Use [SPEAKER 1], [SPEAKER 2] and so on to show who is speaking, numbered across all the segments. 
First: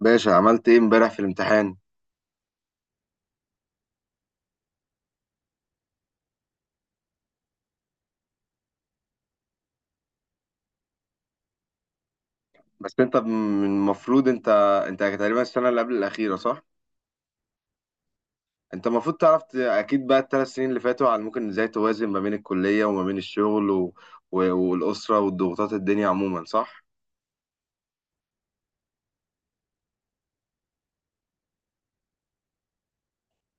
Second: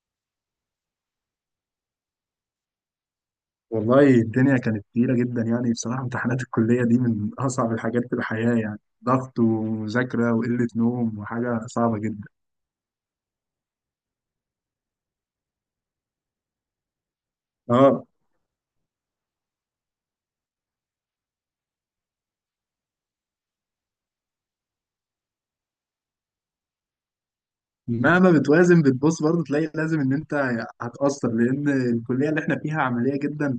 [SPEAKER 1] باشا عملت ايه امبارح في الامتحان؟
[SPEAKER 2] والله الدنيا كانت تقيلة جدا، يعني بصراحة امتحانات الكلية دي من أصعب الحاجات في الحياة، يعني ضغط ومذاكرة وقلة نوم وحاجة صعبة جدا.
[SPEAKER 1] بس انت من المفروض انت تقريبا السنه اللي قبل الاخيره صح؟
[SPEAKER 2] اه.
[SPEAKER 1] انت المفروض تعرف اكيد بقى الثلاث سنين اللي فاتوا على ممكن ازاي توازن ما بين الكليه وما بين الشغل والاسره والضغوطات الدنيا عموما صح؟
[SPEAKER 2] مهما بتوازن بتبص برضه تلاقي لازم إن أنت هتأثر، لأن الكلية اللي إحنا فيها عملية جدا،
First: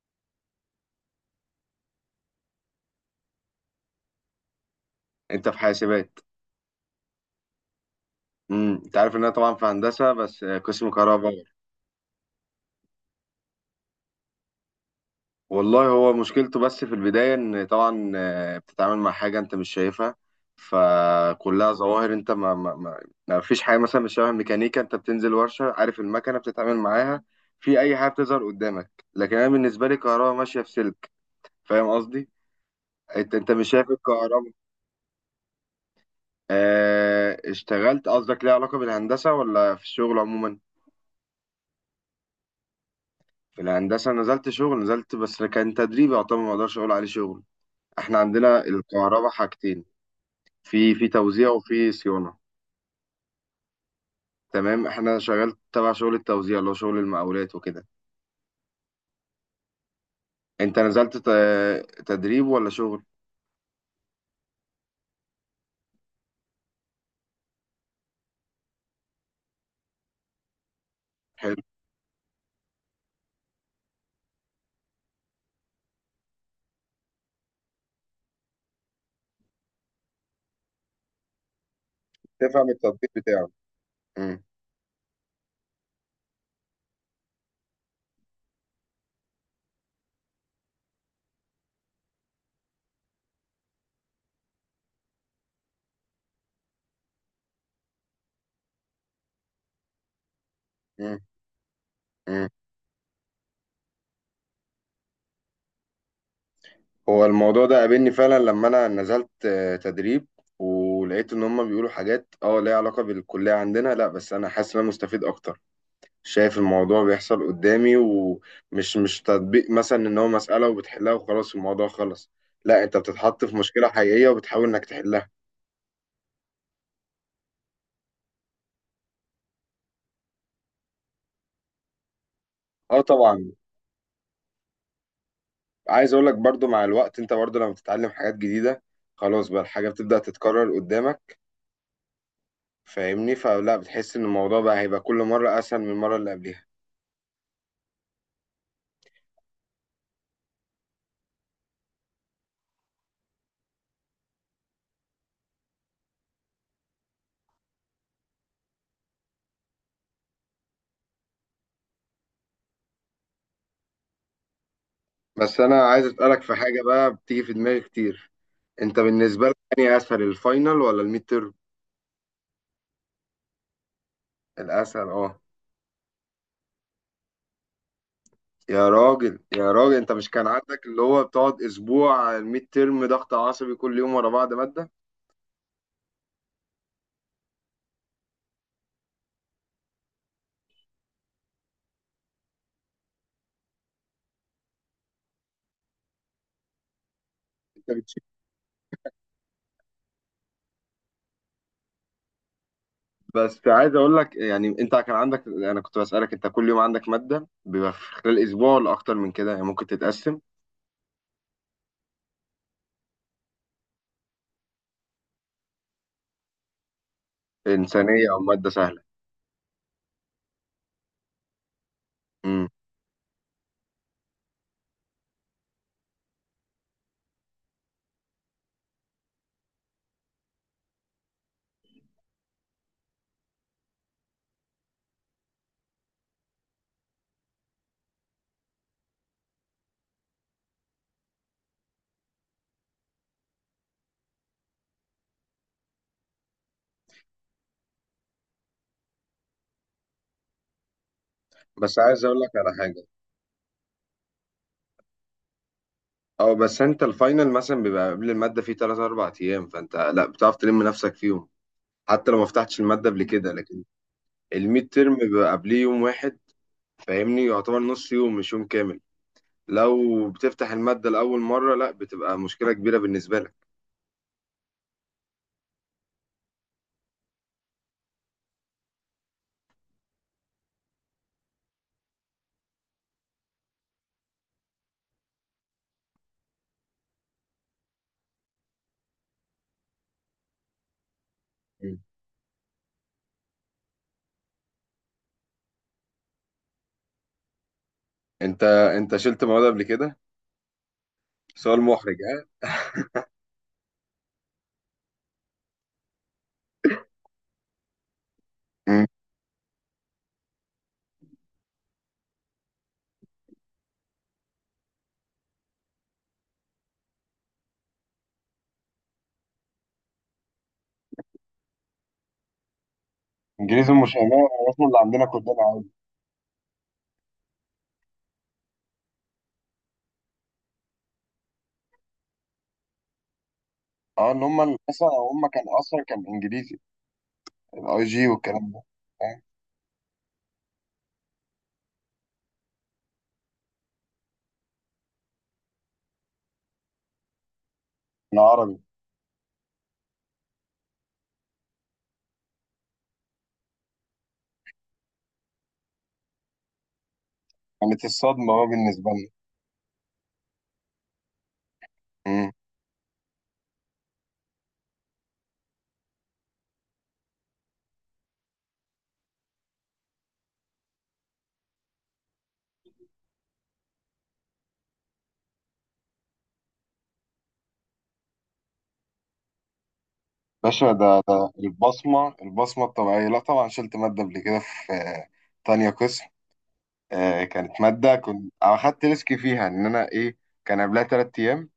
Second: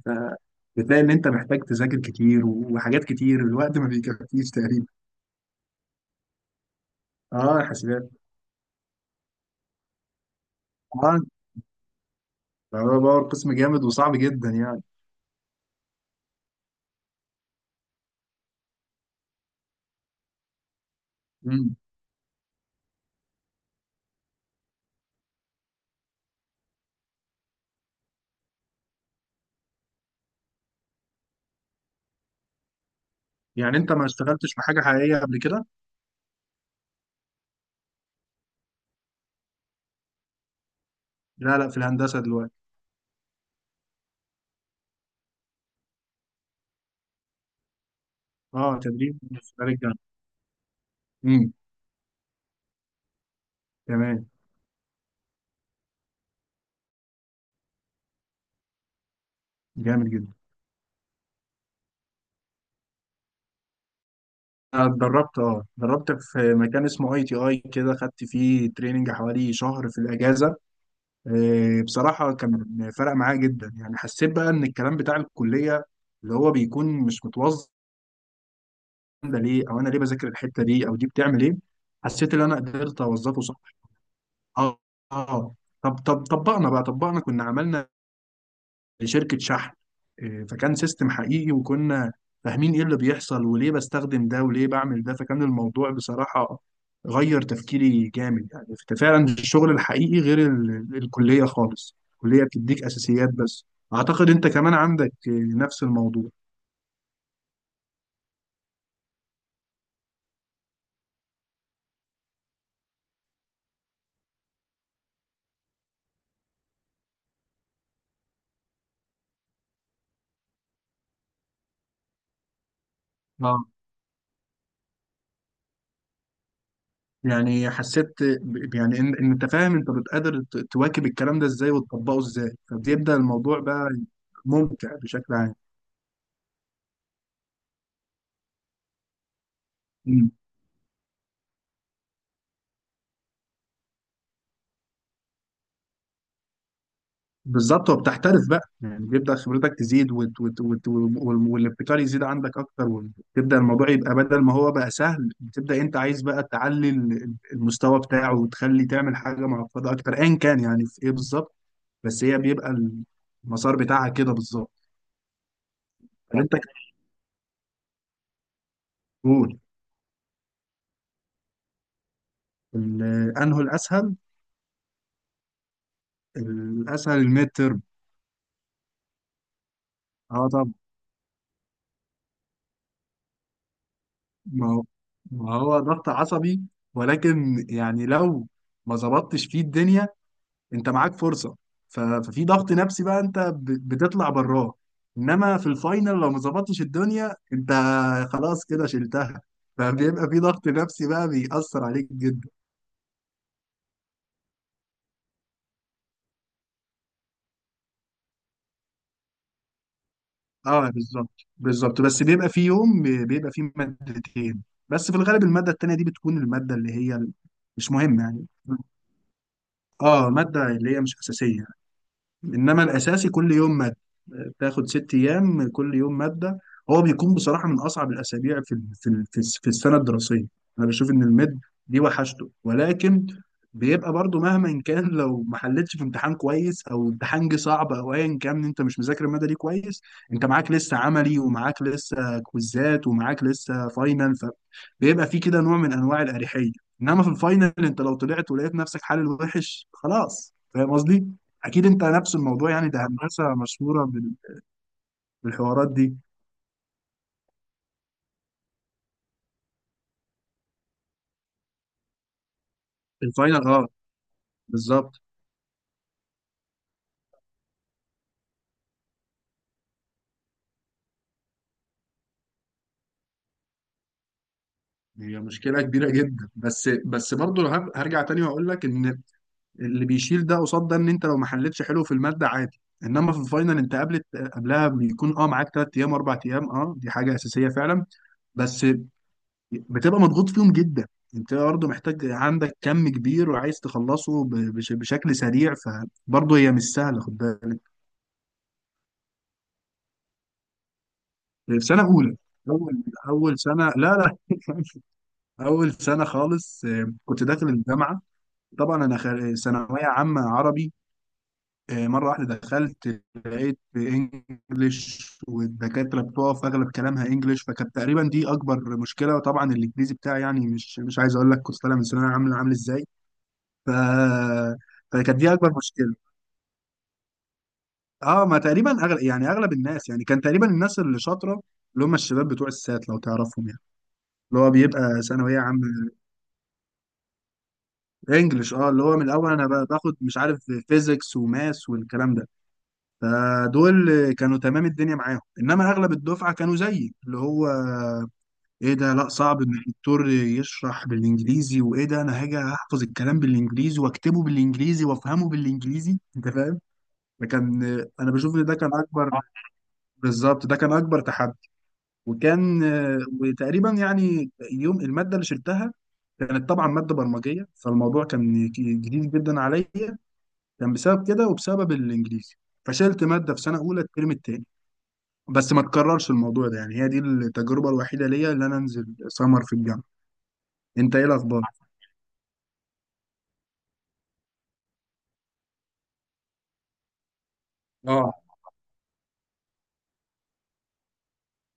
[SPEAKER 2] فبتلاقي إن أنت محتاج تذاكر كتير وحاجات كتير، الوقت ما بيكفيش تقريبا.
[SPEAKER 1] انت في حاسبات؟
[SPEAKER 2] اه، حاسبات.
[SPEAKER 1] انت عارف ان انا طبعا في هندسه بس قسم
[SPEAKER 2] اه،
[SPEAKER 1] كهرباء.
[SPEAKER 2] ده هو باور، قسم جامد وصعب جدا يعني.
[SPEAKER 1] والله هو مشكلته بس في البداية إن طبعا بتتعامل مع حاجة أنت مش شايفها. فكلها
[SPEAKER 2] مم.
[SPEAKER 1] ظواهر أنت ما فيش حاجة مثلا مش شبه الميكانيكا. أنت بتنزل ورشة عارف المكنة بتتعامل معاها في أي حاجة بتظهر قدامك، لكن أنا بالنسبة لي الكهرباء ماشية في سلك. فاهم قصدي؟ أنت مش
[SPEAKER 2] يعني
[SPEAKER 1] شايف
[SPEAKER 2] أنت ما
[SPEAKER 1] الكهرباء.
[SPEAKER 2] اشتغلتش في حاجة حقيقية قبل كده؟
[SPEAKER 1] آه اشتغلت، قصدك ليه علاقة بالهندسة ولا في الشغل عموما؟
[SPEAKER 2] لا، لا، في الهندسة دلوقتي.
[SPEAKER 1] في الهندسة نزلت شغل، نزلت بس كان تدريب يعتبر، ما أقدرش أقول عليه شغل. إحنا عندنا
[SPEAKER 2] اه، تدريب
[SPEAKER 1] الكهرباء
[SPEAKER 2] في خارج.
[SPEAKER 1] حاجتين. في توزيع وفي صيانة.
[SPEAKER 2] تمام.
[SPEAKER 1] تمام احنا شغال تبع شغل التوزيع اللي هو شغل المقاولات وكده.
[SPEAKER 2] جامد جدا.
[SPEAKER 1] انت نزلت تدريب ولا شغل؟
[SPEAKER 2] أنا اتدربت في مكان اسمه اي تي اي، كده خدت فيه تريننج حوالي شهر في الاجازه.
[SPEAKER 1] حلو.
[SPEAKER 2] بصراحه كان فرق معايا جدا، يعني حسيت بقى ان الكلام بتاع الكليه اللي هو بيكون مش متوظف، ده ليه، او انا ليه بذاكر الحته دي، او دي بتعمل ايه. حسيت ان انا
[SPEAKER 1] تفهم
[SPEAKER 2] قدرت
[SPEAKER 1] التطبيق
[SPEAKER 2] اوظفه
[SPEAKER 1] بتاعه.
[SPEAKER 2] صح.
[SPEAKER 1] مم.
[SPEAKER 2] اه. اه. طب طب طبقنا كنا عملنا لشركة شحن. فكان سيستم حقيقي وكنا فاهمين ايه اللي بيحصل وليه بستخدم ده وليه بعمل ده، فكان الموضوع بصراحة غير تفكيري جامد يعني. فعلا الشغل الحقيقي غير
[SPEAKER 1] مم.
[SPEAKER 2] الكلية خالص، الكلية
[SPEAKER 1] مم.
[SPEAKER 2] بتديك أساسيات بس. أعتقد أنت كمان عندك نفس الموضوع.
[SPEAKER 1] هو الموضوع ده قابلني فعلا لما انا نزلت تدريب. ولقيت ان هم بيقولوا حاجات اه ليها علاقة بالكلية عندنا، لا بس انا حاسس ان انا مستفيد اكتر. شايف الموضوع بيحصل قدامي ومش مش تطبيق مثلا ان هو مسألة وبتحلها وخلاص الموضوع خلص. لا انت بتتحط في
[SPEAKER 2] اه.
[SPEAKER 1] مشكلة حقيقية وبتحاول انك تحلها.
[SPEAKER 2] يعني حسيت يعني إن أنت فاهم أنت بتقدر تواكب الكلام ده إزاي وتطبقه إزاي،
[SPEAKER 1] اه
[SPEAKER 2] فبيبدأ
[SPEAKER 1] طبعا.
[SPEAKER 2] الموضوع بقى ممتع بشكل عام.
[SPEAKER 1] عايز اقول لك برضو مع الوقت، انت برضو لما بتتعلم حاجات جديده خلاص بقى الحاجه بتبدا تتكرر قدامك. فاهمني؟ فلا بتحس ان الموضوع بقى هيبقى كل مره اسهل من المره اللي قبلها.
[SPEAKER 2] بالظبط، وبتحترف بقى، يعني بيبدأ خبرتك تزيد والابتكار يزيد عندك أكتر، وتبدأ الموضوع يبقى بدل ما هو بقى سهل، بتبدأ أنت عايز بقى تعلي المستوى بتاعه وتخلي تعمل حاجة معقدة أكتر أيا كان يعني في إيه بالظبط. بس هي بيبقى المسار بتاعها كده بالظبط.
[SPEAKER 1] بس انا عايز اسالك
[SPEAKER 2] فأنت
[SPEAKER 1] في حاجه بقى بتيجي في دماغي كتير. انت بالنسبه لك
[SPEAKER 2] تقول
[SPEAKER 1] يعني اسهل الفاينل ولا الميد تيرم؟
[SPEAKER 2] أنه الأسهل.
[SPEAKER 1] الاسهل اه.
[SPEAKER 2] الأسهل الميد ترم.
[SPEAKER 1] يا راجل يا راجل، انت مش كان
[SPEAKER 2] أه، طبعا.
[SPEAKER 1] عندك اللي هو بتقعد اسبوع على الميد تيرم ضغط عصبي كل يوم ورا بعض
[SPEAKER 2] ما هو
[SPEAKER 1] ماده؟
[SPEAKER 2] ما هو ضغط عصبي، ولكن يعني لو ما ظبطتش فيه الدنيا انت معاك فرصه، ففي ضغط نفسي بقى، انت بتطلع براه. انما في الفاينل لو ما ظبطتش الدنيا انت
[SPEAKER 1] انت
[SPEAKER 2] خلاص كده شلتها، فبيبقى في ضغط نفسي بقى بيأثر عليك جدا.
[SPEAKER 1] بس عايز اقول لك يعني، انت كان عندك، انا كنت بسألك انت كل يوم عندك مادة بيبقى في خلال اسبوع ولا اكتر من كده يعني ممكن تتقسم؟
[SPEAKER 2] اه، بالظبط بالظبط، بس بيبقى في يوم بيبقى فيه مادتين. بس في الغالب الماده التانيه دي بتكون الماده اللي هي مش مهمه
[SPEAKER 1] انسانية او
[SPEAKER 2] يعني.
[SPEAKER 1] مادة سهلة.
[SPEAKER 2] اه، ماده اللي هي مش اساسيه.
[SPEAKER 1] امم.
[SPEAKER 2] انما الاساسي كل يوم ماده، بتاخد 6 ايام كل يوم ماده، هو بيكون بصراحه من اصعب الاسابيع في السنه الدراسيه. انا بشوف ان الميد دي وحشته، ولكن بيبقى برضو مهما كان لو ما حلتش في امتحان كويس، او امتحان جه صعب، او ايا كان انت مش مذاكر الماده دي كويس. انت معاك لسه عملي، ومعاك لسه كويزات، ومعاك لسه فاينل، فبيبقى في كده نوع من انواع الاريحيه. انما في الفاينل انت لو طلعت ولقيت نفسك حل وحش خلاص، فاهم قصدي؟ اكيد
[SPEAKER 1] بس
[SPEAKER 2] انت
[SPEAKER 1] عايز
[SPEAKER 2] نفس
[SPEAKER 1] اقول لك
[SPEAKER 2] الموضوع،
[SPEAKER 1] على
[SPEAKER 2] يعني
[SPEAKER 1] حاجة.
[SPEAKER 2] ده هندسه مشهوره بالحوارات دي.
[SPEAKER 1] اه بس انت الفاينل مثلا بيبقى قبل المادة فيه 3 4 ايام، فانت لا بتعرف تلم نفسك فيهم حتى لو ما فتحتش المادة قبل كده.
[SPEAKER 2] الفاينل
[SPEAKER 1] لكن
[SPEAKER 2] اه
[SPEAKER 1] الميد ترم
[SPEAKER 2] بالظبط.
[SPEAKER 1] بيبقى قبليه يوم واحد. فاهمني؟ يعتبر نص يوم مش يوم كامل. لو بتفتح المادة لأول مرة لا بتبقى مشكلة كبيرة بالنسبة لك.
[SPEAKER 2] هي مشكله كبيره جدا، بس برضه هرجع تاني واقول لك ان اللي بيشيل ده قصاد ده ان انت لو ما حلتش حلو في الماده عادي، انما في الفاينل انت قبلها بيكون معاك 3 ايام 4 ايام، دي حاجه اساسيه فعلا. بس بتبقى مضغوط فيهم جدا، انت برضه
[SPEAKER 1] مم.
[SPEAKER 2] محتاج عندك كم كبير وعايز تخلصه بشكل سريع، فبرضه هي مش سهله خد بالك.
[SPEAKER 1] انت انت شلت مواد قبل كده؟ سؤال
[SPEAKER 2] سنة
[SPEAKER 1] محرج.
[SPEAKER 2] أولى، أول أول سنة، لا، لا، أول سنة خالص، كنت داخل الجامعة. طبعا
[SPEAKER 1] مم.
[SPEAKER 2] أنا ثانوية عامة عربي. مرة واحدة دخلت لقيت إنجليش، والدكاترة بتقف أغلب كلامها إنجليش، فكانت تقريبا دي أكبر مشكلة، وطبعا الإنجليزي بتاعي يعني مش عايز أقول لك كنت طالع من ثانوية عامة عامل إزاي. ف
[SPEAKER 1] انجليزي مش أمريكي، اصلا اللي عندنا
[SPEAKER 2] فكانت دي
[SPEAKER 1] كلنا
[SPEAKER 2] أكبر
[SPEAKER 1] عادي.
[SPEAKER 2] مشكلة. أه، ما تقريبا أغلب الناس، يعني كان تقريبا الناس اللي شاطرة، اللي هم الشباب بتوع السات لو تعرفهم يعني،
[SPEAKER 1] اه اللي هم.
[SPEAKER 2] اللي هو
[SPEAKER 1] مثلا
[SPEAKER 2] بيبقى
[SPEAKER 1] هم
[SPEAKER 2] ثانوية
[SPEAKER 1] كان
[SPEAKER 2] عامة
[SPEAKER 1] اصلا كان انجليزي الاي جي والكلام
[SPEAKER 2] انجلش،
[SPEAKER 1] ده.
[SPEAKER 2] اللي هو من
[SPEAKER 1] فاهم؟
[SPEAKER 2] الاول انا باخد مش عارف فيزيكس وماس والكلام ده. فدول كانوا تمام الدنيا معاهم، انما اغلب الدفعه كانوا زيي، اللي هو
[SPEAKER 1] احنا عربي.
[SPEAKER 2] ايه ده، لا صعب ان الدكتور يشرح بالانجليزي، وايه ده انا هاجي احفظ الكلام بالانجليزي واكتبه بالانجليزي وافهمه بالانجليزي انت فاهم. فكان
[SPEAKER 1] كانت
[SPEAKER 2] انا
[SPEAKER 1] الصدمه
[SPEAKER 2] بشوف ان
[SPEAKER 1] بقى
[SPEAKER 2] ده كان
[SPEAKER 1] بالنسبه لنا.
[SPEAKER 2] اكبر، بالظبط ده كان اكبر تحدي،
[SPEAKER 1] مم.
[SPEAKER 2] وكان وتقريبا يعني يوم الماده اللي شلتها كانت طبعا ماده برمجيه، فالموضوع كان جديد جدا عليا، كان بسبب كده وبسبب الانجليزي، فشلت ماده في سنه اولى الترم التاني. بس ما تكررش الموضوع ده يعني، هي دي التجربه الوحيده ليا اللي انا انزل سمر في الجامعه.
[SPEAKER 1] باشا ده
[SPEAKER 2] انت ايه
[SPEAKER 1] ده
[SPEAKER 2] الاخبار؟
[SPEAKER 1] البصمه البصمه الطبيعيه، لا طبعا شلت ماده قبل كده في تانية قسم. كانت ماده
[SPEAKER 2] اه،
[SPEAKER 1] كنت اخدت ريسك فيها ان انا ايه. كان قبلها تلات ايام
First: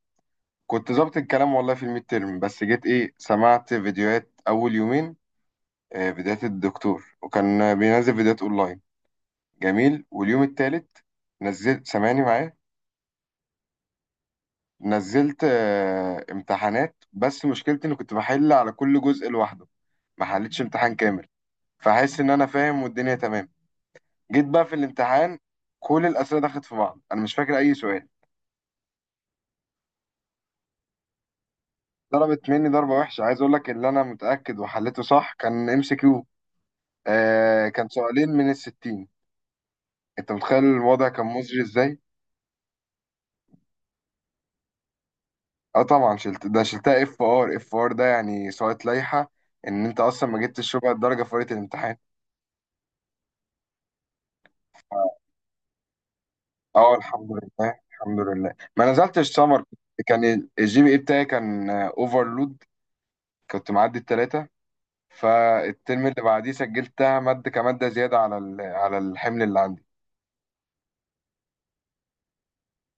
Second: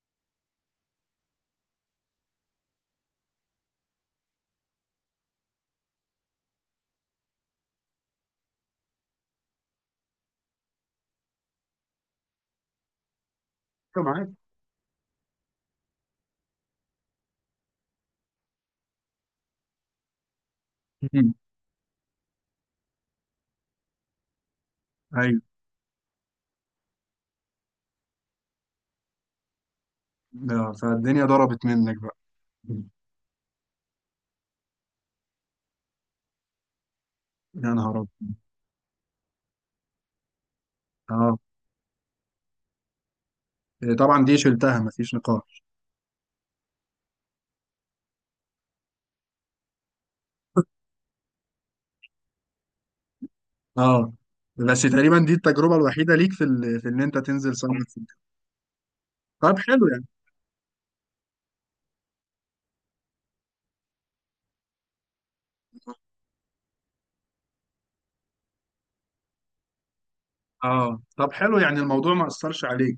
[SPEAKER 1] كنت ظابط الكلام والله في الميد تيرم، بس جيت ايه سمعت فيديوهات اول يومين. فيديوهات الدكتور وكان بينزل فيديوهات اونلاين. جميل. واليوم التالت نزلت، سامعني معايا؟
[SPEAKER 2] أيوة معاك.
[SPEAKER 1] نزلت امتحانات، بس مشكلتي اني كنت بحل على كل جزء لوحده، ما حلتش امتحان كامل.
[SPEAKER 2] مم.
[SPEAKER 1] فحس ان انا فاهم والدنيا تمام. جيت بقى في الامتحان،
[SPEAKER 2] ايوه.
[SPEAKER 1] كل الاسئله دخلت في بعض انا مش فاكر اي سؤال.
[SPEAKER 2] فالدنيا ضربت منك بقى.
[SPEAKER 1] ضربت مني
[SPEAKER 2] مم.
[SPEAKER 1] ضربه وحشه. عايز اقول لك اللي انا متاكد وحلته صح كان ام سي كيو. آه
[SPEAKER 2] يا
[SPEAKER 1] كان
[SPEAKER 2] نهار
[SPEAKER 1] سؤالين
[SPEAKER 2] ابيض.
[SPEAKER 1] من الستين. انت متخيل الوضع كان
[SPEAKER 2] اه.
[SPEAKER 1] مزري ازاي.
[SPEAKER 2] إيه، طبعا دي شلتها مفيش نقاش.
[SPEAKER 1] اه طبعا شلت، ده شلتها اف ار، اف ار ده يعني سقط لائحة، ان انت اصلا ما جبتش ربع الدرجة في ورقة الامتحان.
[SPEAKER 2] اه، بس تقريبا دي التجربه الوحيده ليك في
[SPEAKER 1] اه
[SPEAKER 2] ان انت
[SPEAKER 1] الحمد
[SPEAKER 2] تنزل
[SPEAKER 1] لله
[SPEAKER 2] سمر في الجامعه.
[SPEAKER 1] الحمد لله ما نزلتش
[SPEAKER 2] طب
[SPEAKER 1] سمر.
[SPEAKER 2] حلو يعني.
[SPEAKER 1] كان الجي بي اي بتاعي كان اوفرلود، كنت معدي التلاتة. فالترم اللي بعديه سجلتها مادة كمادة زيادة على على الحمل اللي عندي.
[SPEAKER 2] اه، طب حلو يعني الموضوع ما اثرش عليك.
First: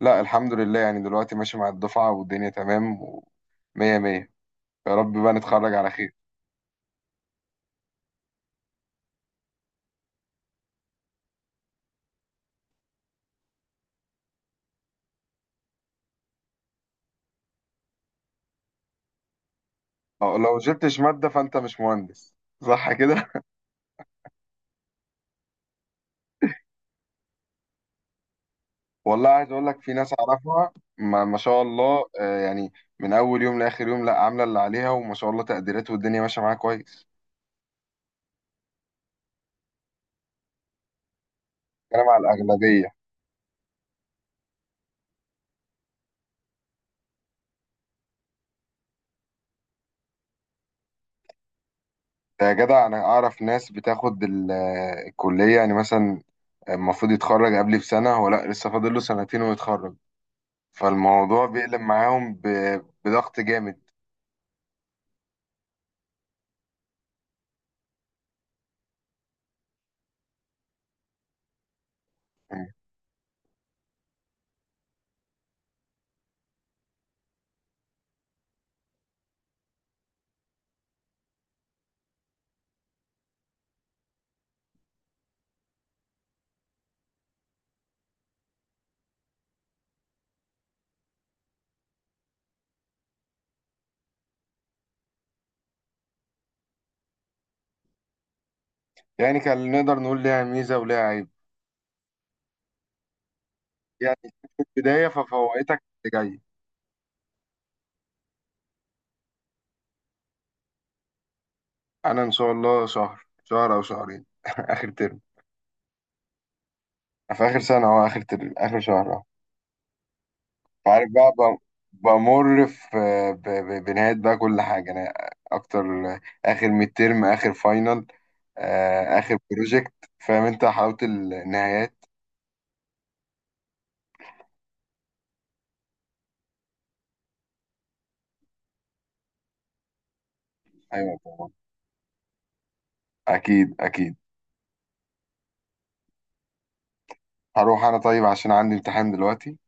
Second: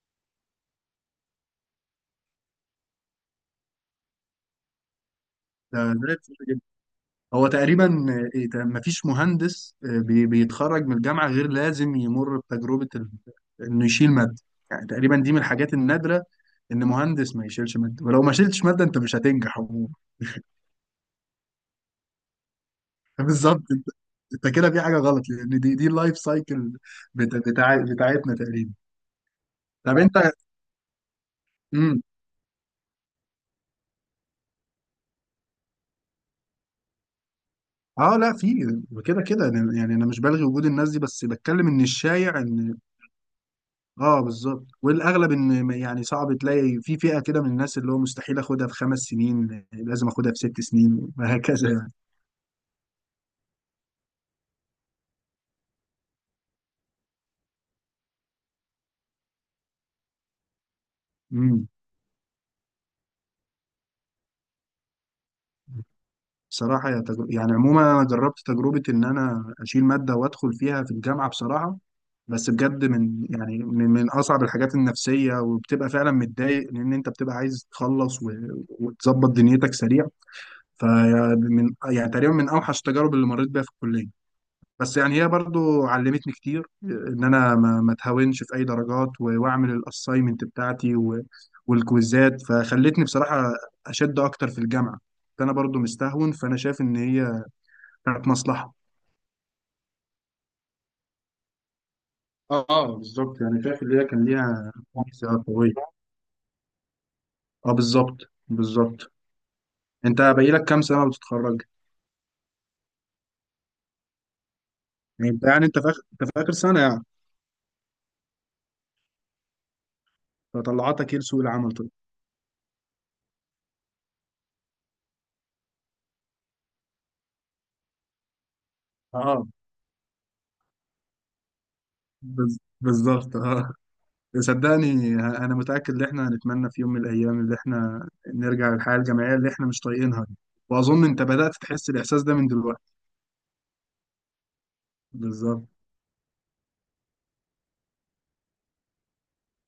[SPEAKER 1] لا الحمد لله، يعني دلوقتي ماشي مع الدفعة والدنيا تمام ومية مية. يا رب بقى نتخرج على
[SPEAKER 2] ده
[SPEAKER 1] خير.
[SPEAKER 2] ده هو تقريبا، مفيش مهندس بيتخرج من الجامعة غير لازم يمر بتجربة انه يشيل مادة. يعني تقريبا دي من الحاجات النادرة، ان مهندس ما يشيلش مادة، ولو ما شيلتش مادة انت مش هتنجح عموما.
[SPEAKER 1] اه لو جبتش مادة فانت مش مهندس. صح كده.
[SPEAKER 2] بالظبط، انت كده في حاجة غلط، لان دي اللايف سايكل بتاعتنا تقريبا.
[SPEAKER 1] والله عايز اقول لك، في
[SPEAKER 2] طب
[SPEAKER 1] ناس
[SPEAKER 2] انت.
[SPEAKER 1] اعرفها ما شاء
[SPEAKER 2] امم
[SPEAKER 1] الله يعني من اول يوم لاخر يوم لا عامله اللي عليها، وما شاء الله تقديرات والدنيا ماشيه معاها كويس.
[SPEAKER 2] اه لا، في كده كده، يعني انا مش بلغي وجود الناس دي، بس بتكلم ان
[SPEAKER 1] انا مع
[SPEAKER 2] الشايع ان،
[SPEAKER 1] الاغلبيه.
[SPEAKER 2] اه، بالظبط، والاغلب ان يعني صعب تلاقي في فئه كده من الناس اللي هو مستحيل اخدها في 5 سنين، لازم اخدها في 6 سنين، وهكذا يعني.
[SPEAKER 1] ده يا جدع انا اعرف ناس بتاخد الكليه، يعني مثلا المفروض يتخرج قبلي بسنه، هو لا لسه فاضل له سنتين ويتخرج. فالموضوع
[SPEAKER 2] امم
[SPEAKER 1] بيقلب معاهم بضغط جامد.
[SPEAKER 2] بصراحه يعني عموما انا جربت تجربه ان انا اشيل ماده وادخل فيها في الجامعه بصراحه، بس بجد من اصعب الحاجات النفسيه، وبتبقى فعلا متضايق، لان انت بتبقى عايز تخلص وتظبط دنيتك سريع. فمن يعني تقريبا من اوحش التجارب اللي مريت بيها في الكليه، بس يعني هي برضو علمتني كتير ان انا ما اتهاونش في اي درجات واعمل الاساينمنت بتاعتي والكويزات، فخلتني بصراحه اشد اكتر في الجامعه. فانا برضو مستهون، فانا شايف ان هي كانت مصلحه.
[SPEAKER 1] يعني كان نقدر نقول ليها ميزه وليها عيب
[SPEAKER 2] اه، بالظبط يعني شايف ان هي
[SPEAKER 1] يعني.
[SPEAKER 2] كان
[SPEAKER 1] في
[SPEAKER 2] ليها
[SPEAKER 1] البدايه
[SPEAKER 2] ميزه قويه.
[SPEAKER 1] ففوقتك اللي جاي.
[SPEAKER 2] اه، بالظبط بالظبط، انت باقي لك كام سنه وتتخرج؟
[SPEAKER 1] انا ان شاء الله شهر او شهرين اخر ترم.
[SPEAKER 2] يعني انت في اخر سنه يعني.
[SPEAKER 1] في آخر سنة أو آخر شهر أهو. فعارف
[SPEAKER 2] فطلعتك ايه
[SPEAKER 1] بقى
[SPEAKER 2] لسوق العمل طيب؟
[SPEAKER 1] بمر في بنهاية بقى كل حاجة. أنا أكتر، آخر ميد ترم، آخر فاينل، آخر
[SPEAKER 2] اه،
[SPEAKER 1] بروجكت. فاهم أنت حلاوة النهايات.
[SPEAKER 2] بالظبط اه. صدقني انا متاكد ان احنا هنتمنى في يوم من الايام اللي احنا نرجع للحياه الجامعيه اللي احنا مش طايقينها دي، واظن
[SPEAKER 1] أيوة
[SPEAKER 2] انت
[SPEAKER 1] طبعا.
[SPEAKER 2] بدات تحس الاحساس ده من دلوقتي.
[SPEAKER 1] أكيد أكيد.
[SPEAKER 2] بالظبط،
[SPEAKER 1] هروح أنا طيب عشان عندي امتحان دلوقتي.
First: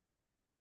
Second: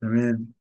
[SPEAKER 2] تمام.